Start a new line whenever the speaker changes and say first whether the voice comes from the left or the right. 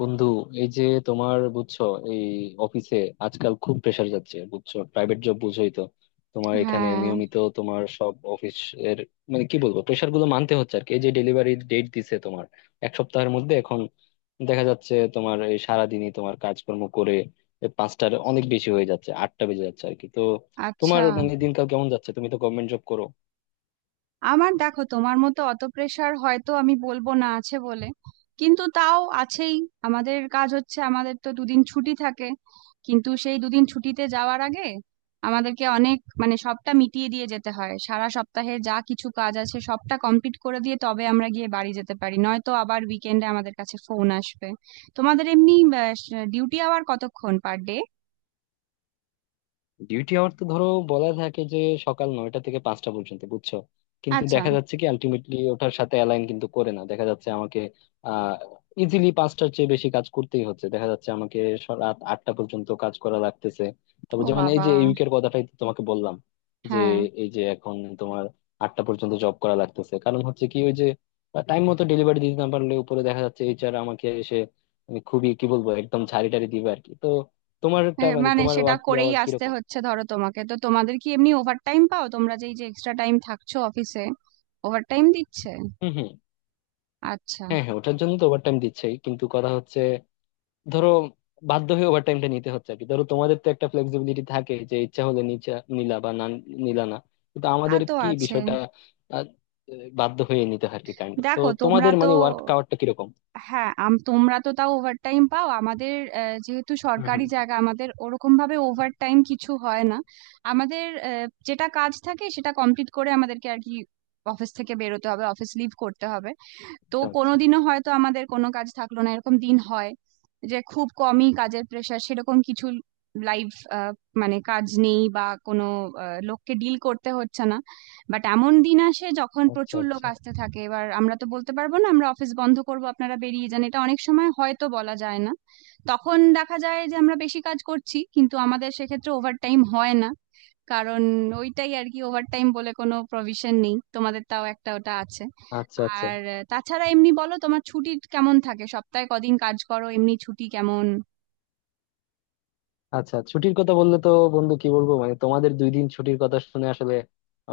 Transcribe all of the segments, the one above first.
left: বন্ধু, এই যে তোমার, বুঝছো, এই অফিসে আজকাল খুব প্রেসার যাচ্ছে, বুঝছো, প্রাইভেট জব বুঝোই তো। তোমার এখানে
right: হ্যাঁ,
left: নিয়মিত তোমার সব অফিস এর মানে কি বলবো, প্রেসার গুলো মানতে হচ্ছে আর কি। এই যে ডেলিভারি ডেট দিছে তোমার এক সপ্তাহের মধ্যে, এখন দেখা যাচ্ছে তোমার এই সারাদিনই তোমার কাজকর্ম করে এই পাঁচটার অনেক বেশি হয়ে যাচ্ছে, 8টা বেজে যাচ্ছে আর কি। তো তোমার
right: আচ্ছা।
left: মানে দিনকাল কেমন যাচ্ছে, তুমি তো গভর্নমেন্ট জব করো?
right: আমার, দেখো, তোমার মতো অত প্রেশার হয়তো আমি বলবো না, আছে বলে। কিন্তু তাও আছেই। আমাদের কাজ হচ্ছে, আমাদের তো দুদিন ছুটি থাকে, কিন্তু সেই দুদিন ছুটিতে যাওয়ার আগে আমাদেরকে অনেক, মানে সবটা মিটিয়ে দিয়ে যেতে হয়, সারা সপ্তাহে যা কিছু কাজ আছে সবটা কমপ্লিট করে দিয়ে তবে আমরা গিয়ে বাড়ি যেতে পারি, নয়তো আবার উইকেন্ডে আমাদের কাছে ফোন আসবে। তোমাদের এমনি ডিউটি আওয়ার কতক্ষণ পার ডে?
left: ডিউটি আওয়ার তো ধরো বলা থাকে যে সকাল 9টা থেকে 5টা পর্যন্ত, বুঝছো। কিন্তু
right: আচ্ছা।
left: দেখা যাচ্ছে কি আলটিমেটলি ওটার সাথে অ্যালাইন কিন্তু করে না দেখা যাচ্ছে আমাকে। আহ ইজিলি 5টার চেয়ে বেশি কাজ করতেই হচ্ছে দেখা যাচ্ছে আমাকে। রাত 8টা পর্যন্ত কাজ করা লাগতেছে। তারপর
right: ও
left: যেমন এই
right: বাবা!
left: যে এই উইকের কথাটাই তো তোমাকে বললাম যে
right: হ্যাঁ।
left: এই যে এখন তোমার 8টা পর্যন্ত জব করা লাগতেছে, কারণ হচ্ছে কি ওই যে টাইম মতো ডেলিভারি দিতে না পারলে উপরে দেখা যাচ্ছে এইচআর আমাকে এসে, আমি খুবই কি বলবো একদম ঝাড়ি টাড়ি দিবে আর কি। তো তোমারটা মানে
right: মানে
left: তোমার
right: সেটা
left: ওয়ার্ক
right: করেই
left: আওয়ার
right: আসতে
left: কিরকম?
right: হচ্ছে, ধরো। তোমাকে, তো তোমাদের কি এমনি ওভারটাইম পাও তোমরা, যেই যে এক্সট্রা টাইম থাকছো অফিসে ওভারটাইম দিচ্ছে?
left: হম হম।
right: আচ্ছা।
left: হ্যাঁ হ্যাঁ, ওটার জন্য তো ওভারটাইম দিচ্ছেই, কিন্তু কথা হচ্ছে ধরো বাধ্য হয়ে ওভারটাইমটা নিতে হচ্ছে আর কি। ধরো তোমাদের তো একটা ফ্লেক্সিবিলিটি থাকে যে ইচ্ছা হলে নিচা নিলা বা না নিলা না, কিন্তু
right: তা
left: আমাদের
right: তো
left: কি
right: আছে।
left: বিষয়টা আহ, বাধ্য হয়ে নিতে হয় আর কি কাইন্ড অফ। তো
right: দেখো তোমরা
left: তোমাদের
right: তো,
left: মানে ওয়ার্ক আওয়ারটা কিরকম?
right: হ্যাঁ, তোমরা তো তাও ওভারটাইম পাও। আমাদের, যেহেতু
left: হম
right: সরকারি
left: হম।
right: জায়গা, আমাদের ওরকম ভাবে ওভারটাইম কিছু হয় না। আমাদের যেটা কাজ থাকে সেটা কমপ্লিট করে আমাদেরকে আর কি অফিস থেকে বেরোতে হবে, অফিস লিভ করতে হবে। তো
left: আচ্ছা আচ্ছা।
right: কোনোদিনও হয়তো আমাদের কোনো কাজ থাকলো না, এরকম দিন হয়, যে খুব কমই কাজের প্রেশার, সেরকম কিছু লাইভ, মানে কাজ নেই, বা কোনো লোককে ডিল করতে হচ্ছে না। বাট এমন দিন আসে যখন
left: আচ্ছা
right: প্রচুর লোক
left: আচ্ছা।
right: আসতে থাকে, এবার আমরা তো বলতে পারবো না আমরা অফিস বন্ধ করব, আপনারা বেরিয়ে যান, এটা অনেক সময় হয়তো বলা যায় না। তখন দেখা যায় যে আমরা বেশি কাজ করছি কিন্তু আমাদের সেক্ষেত্রে ওভারটাইম হয় না, কারণ ওইটাই আর কি, ওভারটাইম বলে কোনো প্রভিশন নেই, তোমাদের তাও একটা ওটা আছে।
left: আচ্ছা আচ্ছা।
right: আর তাছাড়া এমনি বলো, তোমার ছুটি কেমন থাকে, সপ্তাহে কদিন কাজ করো, এমনি ছুটি কেমন?
left: আচ্ছা, ছুটির কথা বললে তো বন্ধু কি বলবো, মানে তোমাদের 2 দিন ছুটির কথা শুনে আসলে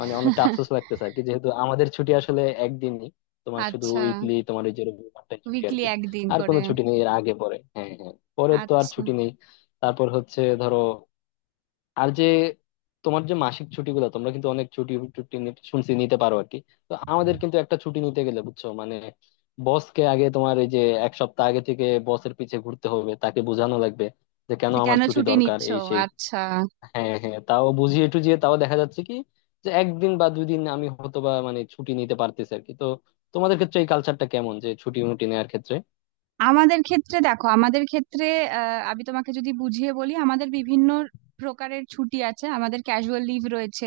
left: মানে অনেকটা আফসোস লাগতেছে আর কি, যেহেতু আমাদের ছুটি আসলে একদিনই। তোমার শুধু
right: আচ্ছা,
left: উইকলি তোমার ওই যে রবিবারটাই ছুটি আর
right: উইকলি
left: কি।
right: একদিন
left: আর কোনো
right: করে।
left: ছুটি নেই এর আগে পরে, হ্যাঁ হ্যাঁ, পরে তো আর
right: আচ্ছা।
left: ছুটি নেই। তারপর হচ্ছে ধরো আর যে তোমার যে মাসিক ছুটিগুলো তোমরা কিন্তু অনেক ছুটি টুটি শুনছি নিতে পারো আর কি। তো আমাদের কিন্তু একটা ছুটি নিতে গেলে বুঝছো মানে বসকে আগে তোমার এই যে এক সপ্তাহ আগে থেকে বসের পিছে ঘুরতে হবে, তাকে বোঝানো লাগবে যে কেন
right: যে
left: আমার
right: কেন
left: ছুটি
right: ছুটি
left: দরকার
right: নিচ্ছ?
left: এই সেই।
right: আচ্ছা।
left: হ্যাঁ হ্যাঁ, তাও বুঝিয়ে টুঝিয়ে তাও দেখা যাচ্ছে কি যে একদিন বা 2 দিন আমি হয়তো বা মানে ছুটি নিতে পারতেছি আর কি। তো তোমাদের ক্ষেত্রে এই কালচারটা কেমন যে ছুটি মুটি নেওয়ার ক্ষেত্রে?
right: আমাদের ক্ষেত্রে দেখো, আমাদের ক্ষেত্রে, আমি তোমাকে যদি বুঝিয়ে বলি, আমাদের বিভিন্ন প্রকারের ছুটি আছে। আমাদের ক্যাজুয়াল লিভ রয়েছে,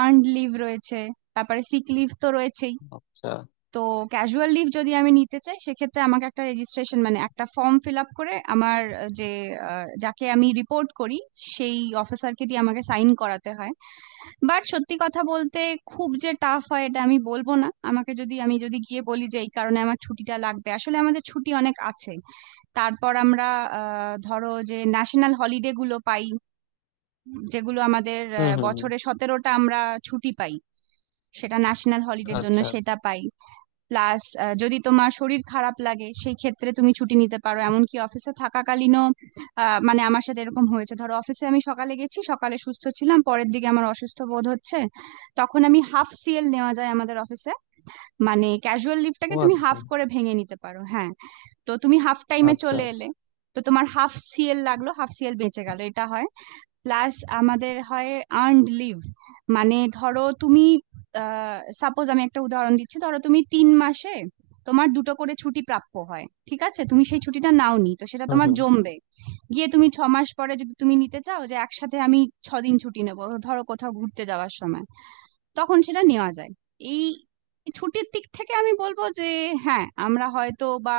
right: আর্নড লিভ রয়েছে, তারপরে সিক লিভ তো রয়েছেই।
left: আচ্ছা।
right: তো ক্যাজুয়াল লিভ যদি আমি নিতে চাই, সেক্ষেত্রে আমাকে একটা রেজিস্ট্রেশন, মানে একটা ফর্ম ফিল আপ করে আমার যাকে আমি রিপোর্ট করি সেই অফিসারকে দিয়ে আমাকে সাইন করাতে হয়। বাট সত্যি কথা বলতে, খুব যে টাফ হয় এটা আমি বলবো না। আমাকে যদি, আমি যদি গিয়ে বলি যে এই কারণে আমার ছুটিটা লাগবে, আসলে আমাদের ছুটি অনেক আছে। তারপর আমরা ধরো, যে ন্যাশনাল হলিডে গুলো পাই, যেগুলো আমাদের,
left: হম হম।
right: বছরে 17টা আমরা ছুটি পাই, সেটা ন্যাশনাল হলিডের
left: আচ্ছা
right: জন্য
left: আচ্ছা।
right: সেটা পাই। প্লাস যদি তোমার শরীর খারাপ লাগে সেই ক্ষেত্রে তুমি ছুটি নিতে পারো, এমনকি অফিসে থাকাকালীনও। মানে আমার সাথে এরকম হয়েছে, ধরো অফিসে আমি সকালে গেছি, সকালে সুস্থ ছিলাম, পরের দিকে আমার অসুস্থ বোধ হচ্ছে, তখন আমি হাফ সিএল নেওয়া যায় আমাদের অফিসে, মানে ক্যাজুয়াল
left: ও
right: লিভটাকে তুমি
left: আচ্ছা।
right: হাফ করে ভেঙে নিতে পারো। হ্যাঁ, তো তুমি হাফ টাইমে
left: আচ্ছা
right: চলে
left: আচ্ছা।
right: এলে, তো তোমার হাফ সিএল লাগলো, হাফ সিএল বেঁচে গেল, এটা হয়। প্লাস আমাদের হয় আর্নড লিভ। মানে ধরো তুমি, সাপোজ, আমি একটা উদাহরণ দিচ্ছি, ধরো তুমি তিন মাসে তোমার দুটো করে ছুটি প্রাপ্য হয়, ঠিক আছে? তুমি সেই ছুটিটা নাও নি, তো সেটা
left: হম
right: তোমার
left: হম।
right: জমবে। গিয়ে তুমি ছ মাস পরে যদি তুমি নিতে চাও যে একসাথে আমি ছ দিন ছুটি নেবো, ধরো কোথাও ঘুরতে যাওয়ার সময়, তখন সেটা নেওয়া যায়। এই ছুটির দিক থেকে আমি বলবো যে হ্যাঁ, আমরা হয়তো বা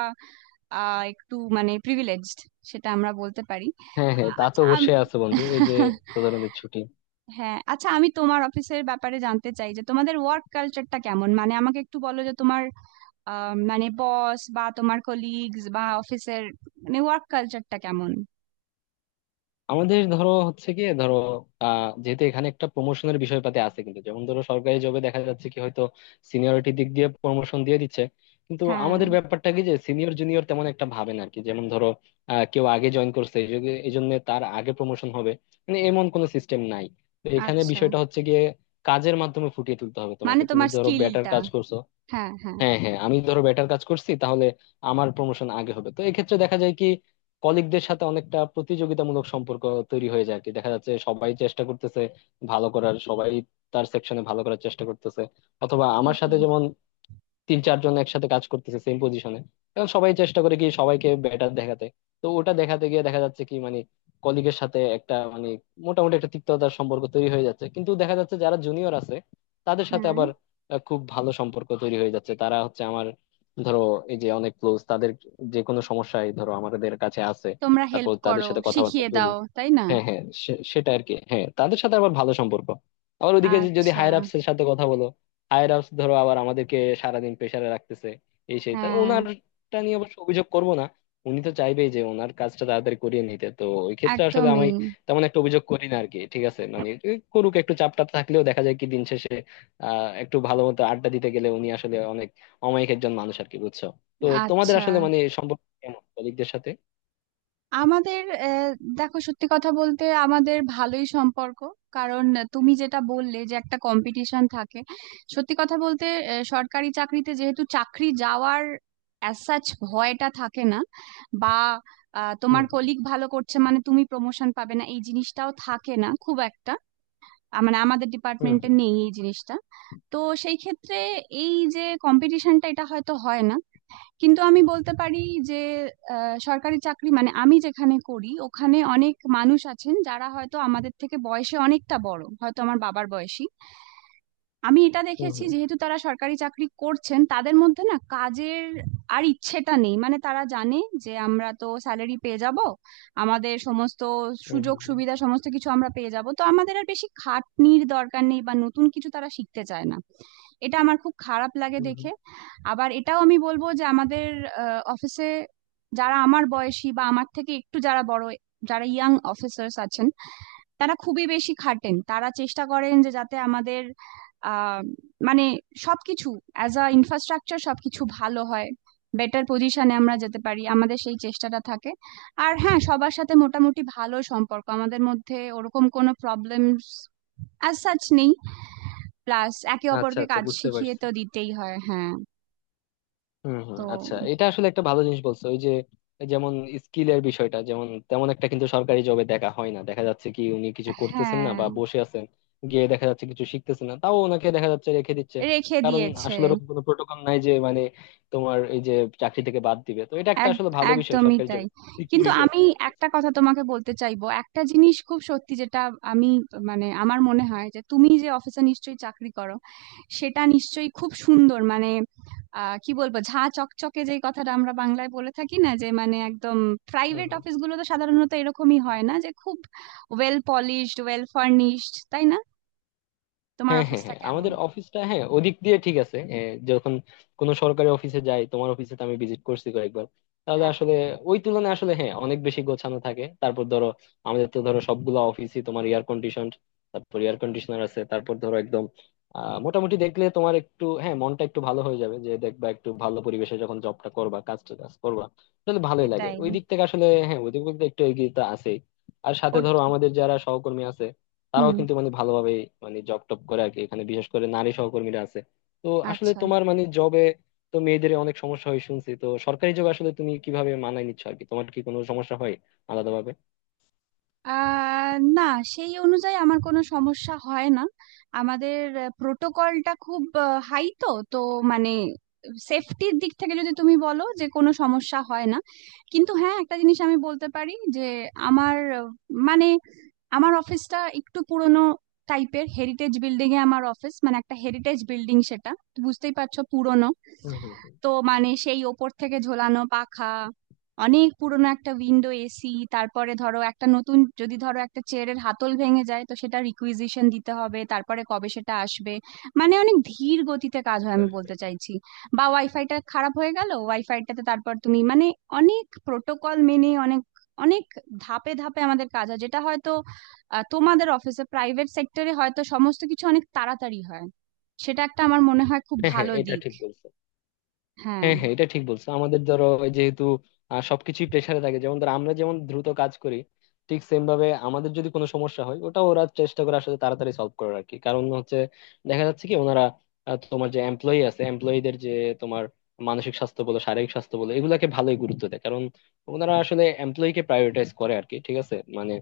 right: একটু, মানে প্রিভিলেজড, সেটা আমরা বলতে পারি।
left: হ্যাঁ হ্যাঁ, তা তো
right: আচ্ছা,
left: অবশ্যই আছে বন্ধু, এই যে প্রধানমন্ত্রীর ছুটি।
right: হ্যাঁ, আচ্ছা, আমি তোমার অফিসের ব্যাপারে জানতে চাই, যে তোমাদের ওয়ার্ক কালচারটা কেমন, মানে আমাকে একটু বলো যে তোমার মানে বস বা তোমার কলিগস বা অফিসের, মানে ওয়ার্ক কালচারটা কেমন?
left: আমাদের ধরো হচ্ছে কি, ধরো যেহেতু এখানে একটা প্রমোশনের বিষয়পাতি আছে, কিন্তু যেমন ধরো সরকারি জবে দেখা যাচ্ছে কি হয়তো সিনিয়রিটি দিক দিয়ে প্রমোশন দিয়ে দিচ্ছে, কিন্তু
right: হ্যাঁ।
left: আমাদের ব্যাপারটা কি যে সিনিয়র জুনিয়র তেমন একটা ভাবে না আর কি। যেমন ধরো কেউ আগে জয়েন করছে এই জন্য তার আগে প্রমোশন হবে, মানে এমন কোনো সিস্টেম নাই। তো এখানে
right: আচ্ছা।
left: বিষয়টা হচ্ছে গিয়ে কাজের মাধ্যমে ফুটিয়ে তুলতে হবে,
right: মানে
left: তোমাকে তুমি
right: তোমার
left: ধরো বেটার
right: স্কিলটা?
left: কাজ করছো।
right: হ্যাঁ, হ্যাঁ।
left: হ্যাঁ হ্যাঁ, আমি ধরো বেটার কাজ করছি তাহলে আমার প্রমোশন আগে হবে। তো এক্ষেত্রে দেখা যায় কি কলিগদের সাথে অনেকটা প্রতিযোগিতামূলক সম্পর্ক তৈরি হয়ে যায় আর কি। দেখা যাচ্ছে সবাই চেষ্টা করতেছে ভালো করার, সবাই তার সেকশনে ভালো করার চেষ্টা করতেছে। অথবা আমার
right: ঠিকই।
left: সাথে যেমন তিন চারজন একসাথে কাজ করতেছে সেম পজিশনে, এখন সবাই চেষ্টা করে কি সবাইকে বেটার দেখাতে। তো ওটা দেখাতে গিয়ে দেখা যাচ্ছে কি মানে কলিগের সাথে একটা মানে মোটামুটি একটা তিক্ততার সম্পর্ক তৈরি হয়ে যাচ্ছে। কিন্তু দেখা যাচ্ছে যারা জুনিয়র আছে তাদের সাথে
right: হ্যাঁ।
left: আবার খুব ভালো সম্পর্ক তৈরি হয়ে যাচ্ছে। তারা হচ্ছে আমার ধরো এই যে অনেক ক্লোজ, তাদের যে কোনো সমস্যায় ধরো আমাদের কাছে আসে,
right: তোমরা হেল্প
left: তারপর তাদের
right: করো,
left: সাথে কথাবার্তা
right: শিখিয়ে
left: বলি।
right: দাও, তাই না?
left: হ্যাঁ হ্যাঁ, সেটা আর কি, হ্যাঁ তাদের সাথে আবার ভালো সম্পর্ক। আবার ওদিকে যদি
right: আচ্ছা।
left: হায়ার আপস এর সাথে কথা বলো, হায়ার আপস ধরো আবার আমাদেরকে সারাদিন প্রেসারে রাখতেছে এই সেই। তা
right: হ্যাঁ,
left: ওনারটা নিয়ে অবশ্য অভিযোগ করব না, উনি তো চাইবেই যে ওনার কাজটা তাড়াতাড়ি করিয়ে নিতে। তো ওই ক্ষেত্রে আসলে
right: একদমই।
left: আমি তেমন একটা অভিযোগ করি না আর কি। ঠিক আছে মানে করুক, একটু চাপটা থাকলেও দেখা যায় কি দিন শেষে একটু ভালো মতো আড্ডা দিতে গেলে উনি আসলে অনেক অমায়িক একজন মানুষ আর কি, বুঝছো? তো তোমাদের
right: আচ্ছা,
left: আসলে মানে সম্পর্ক কেমন কলিগদের সাথে?
right: আমাদের, দেখো, সত্যি কথা বলতে, আমাদের ভালোই সম্পর্ক, কারণ তুমি যেটা বললে যে একটা কম্পিটিশন থাকে, সত্যি কথা বলতে সরকারি চাকরিতে যেহেতু চাকরি যাওয়ার অ্যাজ সাচ ভয়টা থাকে না, বা তোমার
left: হুম
right: কলিগ ভালো করছে মানে তুমি প্রমোশন পাবে না, এই জিনিসটাও থাকে না খুব একটা। মানে আমাদের
left: হুম
right: ডিপার্টমেন্টে
left: হুম
right: নেই এই জিনিসটা। তো সেই ক্ষেত্রে এই যে কম্পিটিশনটা, এটা হয়তো হয় না, কিন্তু আমি বলতে পারি যে সরকারি চাকরি, মানে আমি যেখানে করি, ওখানে অনেক মানুষ আছেন যারা হয়তো আমাদের থেকে বয়সে অনেকটা বড়, হয়তো আমার বাবার বয়সী। আমি এটা
left: হুম
right: দেখেছি
left: হুম
right: যেহেতু তারা সরকারি চাকরি করছেন, তাদের মধ্যে না কাজের আর ইচ্ছেটা নেই, মানে তারা জানে যে আমরা তো স্যালারি পেয়ে যাব, আমাদের সমস্ত
left: হুম
right: সুযোগ
left: হুম হুম।
right: সুবিধা সমস্ত কিছু আমরা পেয়ে যাব, তো আমাদের আর বেশি খাটনির দরকার নেই, বা নতুন কিছু তারা শিখতে চায় না। এটা আমার খুব খারাপ লাগে
left: হুম
right: দেখে।
left: হুম।
right: আবার এটাও আমি বলবো যে আমাদের অফিসে যারা আমার বয়সী বা আমার থেকে একটু যারা বড়, যারা ইয়াং অফিসার্স আছেন, তারা খুবই বেশি খাটেন, তারা চেষ্টা করেন যে যাতে আমাদের আহ মানে সবকিছু অ্যাজ আ ইনফ্রাস্ট্রাকচার সবকিছু ভালো হয়, বেটার পজিশনে আমরা যেতে পারি, আমাদের সেই চেষ্টাটা থাকে। আর হ্যাঁ, সবার সাথে মোটামুটি ভালো সম্পর্ক, আমাদের মধ্যে ওরকম কোনো প্রবলেমস অ্যাজ সাচ নেই। প্লাস একে
left: আচ্ছা
right: অপরকে
left: আচ্ছা,
right: কাজ
left: বুঝতে
right: শিখিয়ে
left: পারছি।
right: তো দিতেই হয়। হ্যাঁ।
left: হুম হুম।
right: তো
left: আচ্ছা, এটা আসলে একটা ভালো জিনিস বলছো, ওই যে যেমন স্কিলের বিষয়টা যেমন তেমন একটা কিন্তু সরকারি জবে দেখা হয় না। দেখা যাচ্ছে কি উনি কিছু করতেছেন না
right: হ্যাঁ।
left: বা বসে আছেন গিয়ে, দেখা যাচ্ছে কিছু শিখতেছেন না তাও ওনাকে দেখা যাচ্ছে রেখে দিচ্ছে,
right: রেখে
left: কারণ
right: দিয়েছে।
left: আসলে ওরকম কোনো প্রোটোকল নাই যে মানে তোমার এই যে চাকরি থেকে বাদ দিবে। তো এটা একটা
right: এক,
left: আসলে ভালো বিষয়
right: একদমই
left: সরকারি জব,
right: তাই। কিন্তু
left: সিকিউরিটি
right: আমি
left: আছে অ্যাটলিস্ট।
right: একটা কথা তোমাকে বলতে চাইবো, একটা জিনিস খুব সত্যি, যেটা আমি, মানে আমার মনে হয় যে তুমি যে অফিসে নিশ্চয়ই চাকরি করো, সেটা নিশ্চয়ই খুব সুন্দর, মানে কি বলবো, ঝাঁ চকচকে যেই কথাটা আমরা বাংলায় বলে থাকি না, যে মানে একদম প্রাইভেট অফিসগুলো তো সাধারণত এরকমই হয় না, যে খুব ওয়েল পলিশড, ওয়েল ফার্নিশড, তাই না? তোমার
left: হ্যাঁ হ্যাঁ
right: অফিসটা
left: হ্যাঁ,
right: কেমন?
left: আমাদের অফিসটা হ্যাঁ ওদিক দিয়ে ঠিক আছে। যখন কোনো সরকারি অফিসে যাই, তোমার অফিসে তো আমি ভিজিট করছি কয়েকবার, তাহলে
right: হ্যাঁ,
left: আসলে ওই তুলনায় আসলে হ্যাঁ অনেক বেশি গোছানো থাকে। তারপর ধরো আমাদের তো ধরো সবগুলো অফিসই তোমার এয়ার কন্ডিশন, তারপর এয়ার কন্ডিশনার আছে। তারপর ধরো একদম মোটামুটি দেখলে তোমার একটু হ্যাঁ মনটা একটু ভালো হয়ে যাবে, যে দেখবা একটু ভালো পরিবেশে যখন জবটা করবা কাজটা কাজ করবা তাহলে ভালোই লাগে।
right: সেটাই।
left: ওই দিক থেকে আসলে হ্যাঁ, ওই দিক থেকে একটু এগিয়ে তো আছেই। আর সাথে
right: ওর।
left: ধরো আমাদের যারা সহকর্মী আছে তারাও
right: হুম।
left: কিন্তু মানে ভালোভাবে মানে জব টপ করে আর কি। এখানে বিশেষ করে নারী সহকর্মীরা আছে, তো আসলে
right: আচ্ছা।
left: তোমার মানে জবে তো মেয়েদের অনেক সমস্যা হয় শুনছি। তো সরকারি জবে আসলে তুমি কিভাবে মানায় নিচ্ছ আর কি, তোমার কি কোনো সমস্যা হয় আলাদাভাবে?
right: না, সেই অনুযায়ী আমার কোনো সমস্যা হয় না। আমাদের প্রোটোকলটা খুব হাই, তো তো মানে সেফটির দিক থেকে যদি তুমি বলো, যে কোনো সমস্যা হয় না। কিন্তু হ্যাঁ, একটা জিনিস আমি বলতে পারি যে আমার মানে আমার অফিসটা একটু পুরনো টাইপের, হেরিটেজ বিল্ডিং এ আমার অফিস, মানে একটা হেরিটেজ বিল্ডিং, সেটা তো বুঝতেই পারছো, পুরনো।
left: হম হম হম।
right: তো মানে সেই ওপর থেকে ঝোলানো পাখা, অনেক পুরনো একটা উইন্ডো এসি, তারপরে ধরো একটা নতুন, যদি ধরো একটা চেয়ারের হাতল ভেঙে যায় তো সেটা রিকুইজিশন দিতে হবে, তারপরে কবে সেটা আসবে, মানে অনেক ধীর গতিতে কাজ হয় আমি বলতে চাইছি। বা ওয়াইফাইটা খারাপ হয়ে গেল, ওয়াইফাইটাতে তারপর তুমি, মানে অনেক প্রোটোকল মেনে, অনেক অনেক ধাপে ধাপে আমাদের কাজ হয়, যেটা হয়তো, তোমাদের অফিসে, প্রাইভেট সেক্টরে হয়তো সমস্ত কিছু অনেক তাড়াতাড়ি হয়। সেটা একটা আমার মনে হয় খুব
left: হ্যাঁ হ্যাঁ,
right: ভালো
left: এটা
right: দিক।
left: ঠিক বলছো।
right: হ্যাঁ,
left: হ্যাঁ হ্যাঁ এটা ঠিক বলছো, আমাদের ধরো ওই যেহেতু সবকিছুই প্রেসারে থাকে যেমন ধরো আমরা যেমন দ্রুত কাজ করি ঠিক সেম ভাবে, আমাদের যদি কোনো সমস্যা হয় ওটা ওরা চেষ্টা করে আসলে তাড়াতাড়ি সলভ করার আর কি। কারণ হচ্ছে দেখা যাচ্ছে কি ওনারা তোমার যে এমপ্লয়ি আছে এমপ্লয়ীদের যে তোমার মানসিক স্বাস্থ্য বলো শারীরিক স্বাস্থ্য বলো এগুলাকে ভালোই গুরুত্ব দেয়, কারণ ওনারা আসলে এমপ্লয়ীকে প্রায়োরিটাইজ করে আর কি। ঠিক আছে মানে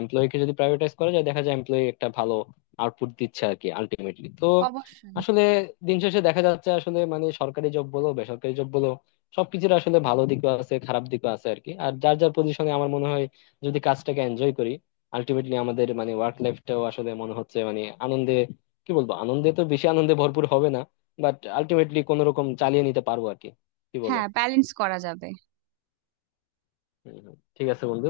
left: এমপ্লয়ীকে যদি প্রায়োরিটাইজ করা যায় দেখা যায় এমপ্লয়ি একটা ভালো আউটপুট দিচ্ছে আর কি আলটিমেটলি তো।
right: অবশ্যই।
left: আসলে দিন শেষে দেখা যাচ্ছে আসলে মানে সরকারি জব বলো বেসরকারি জব বলো সবকিছুর আসলে ভালো দিকও আছে খারাপ দিকও আছে আর কি। আর যার যার পজিশনে আমার মনে হয় যদি কাজটাকে এনজয় করি আলটিমেটলি আমাদের মানে ওয়ার্ক লাইফটাও আসলে মনে হচ্ছে মানে আনন্দে কি বলবো আনন্দে তো বেশি আনন্দে ভরপুর হবে না, বাট আলটিমেটলি কোনো রকম চালিয়ে নিতে পারবো আর কি। কি বলো?
right: হ্যাঁ, ব্যালেন্স করা যাবে।
left: হম, হম। ঠিক আছে বন্ধু।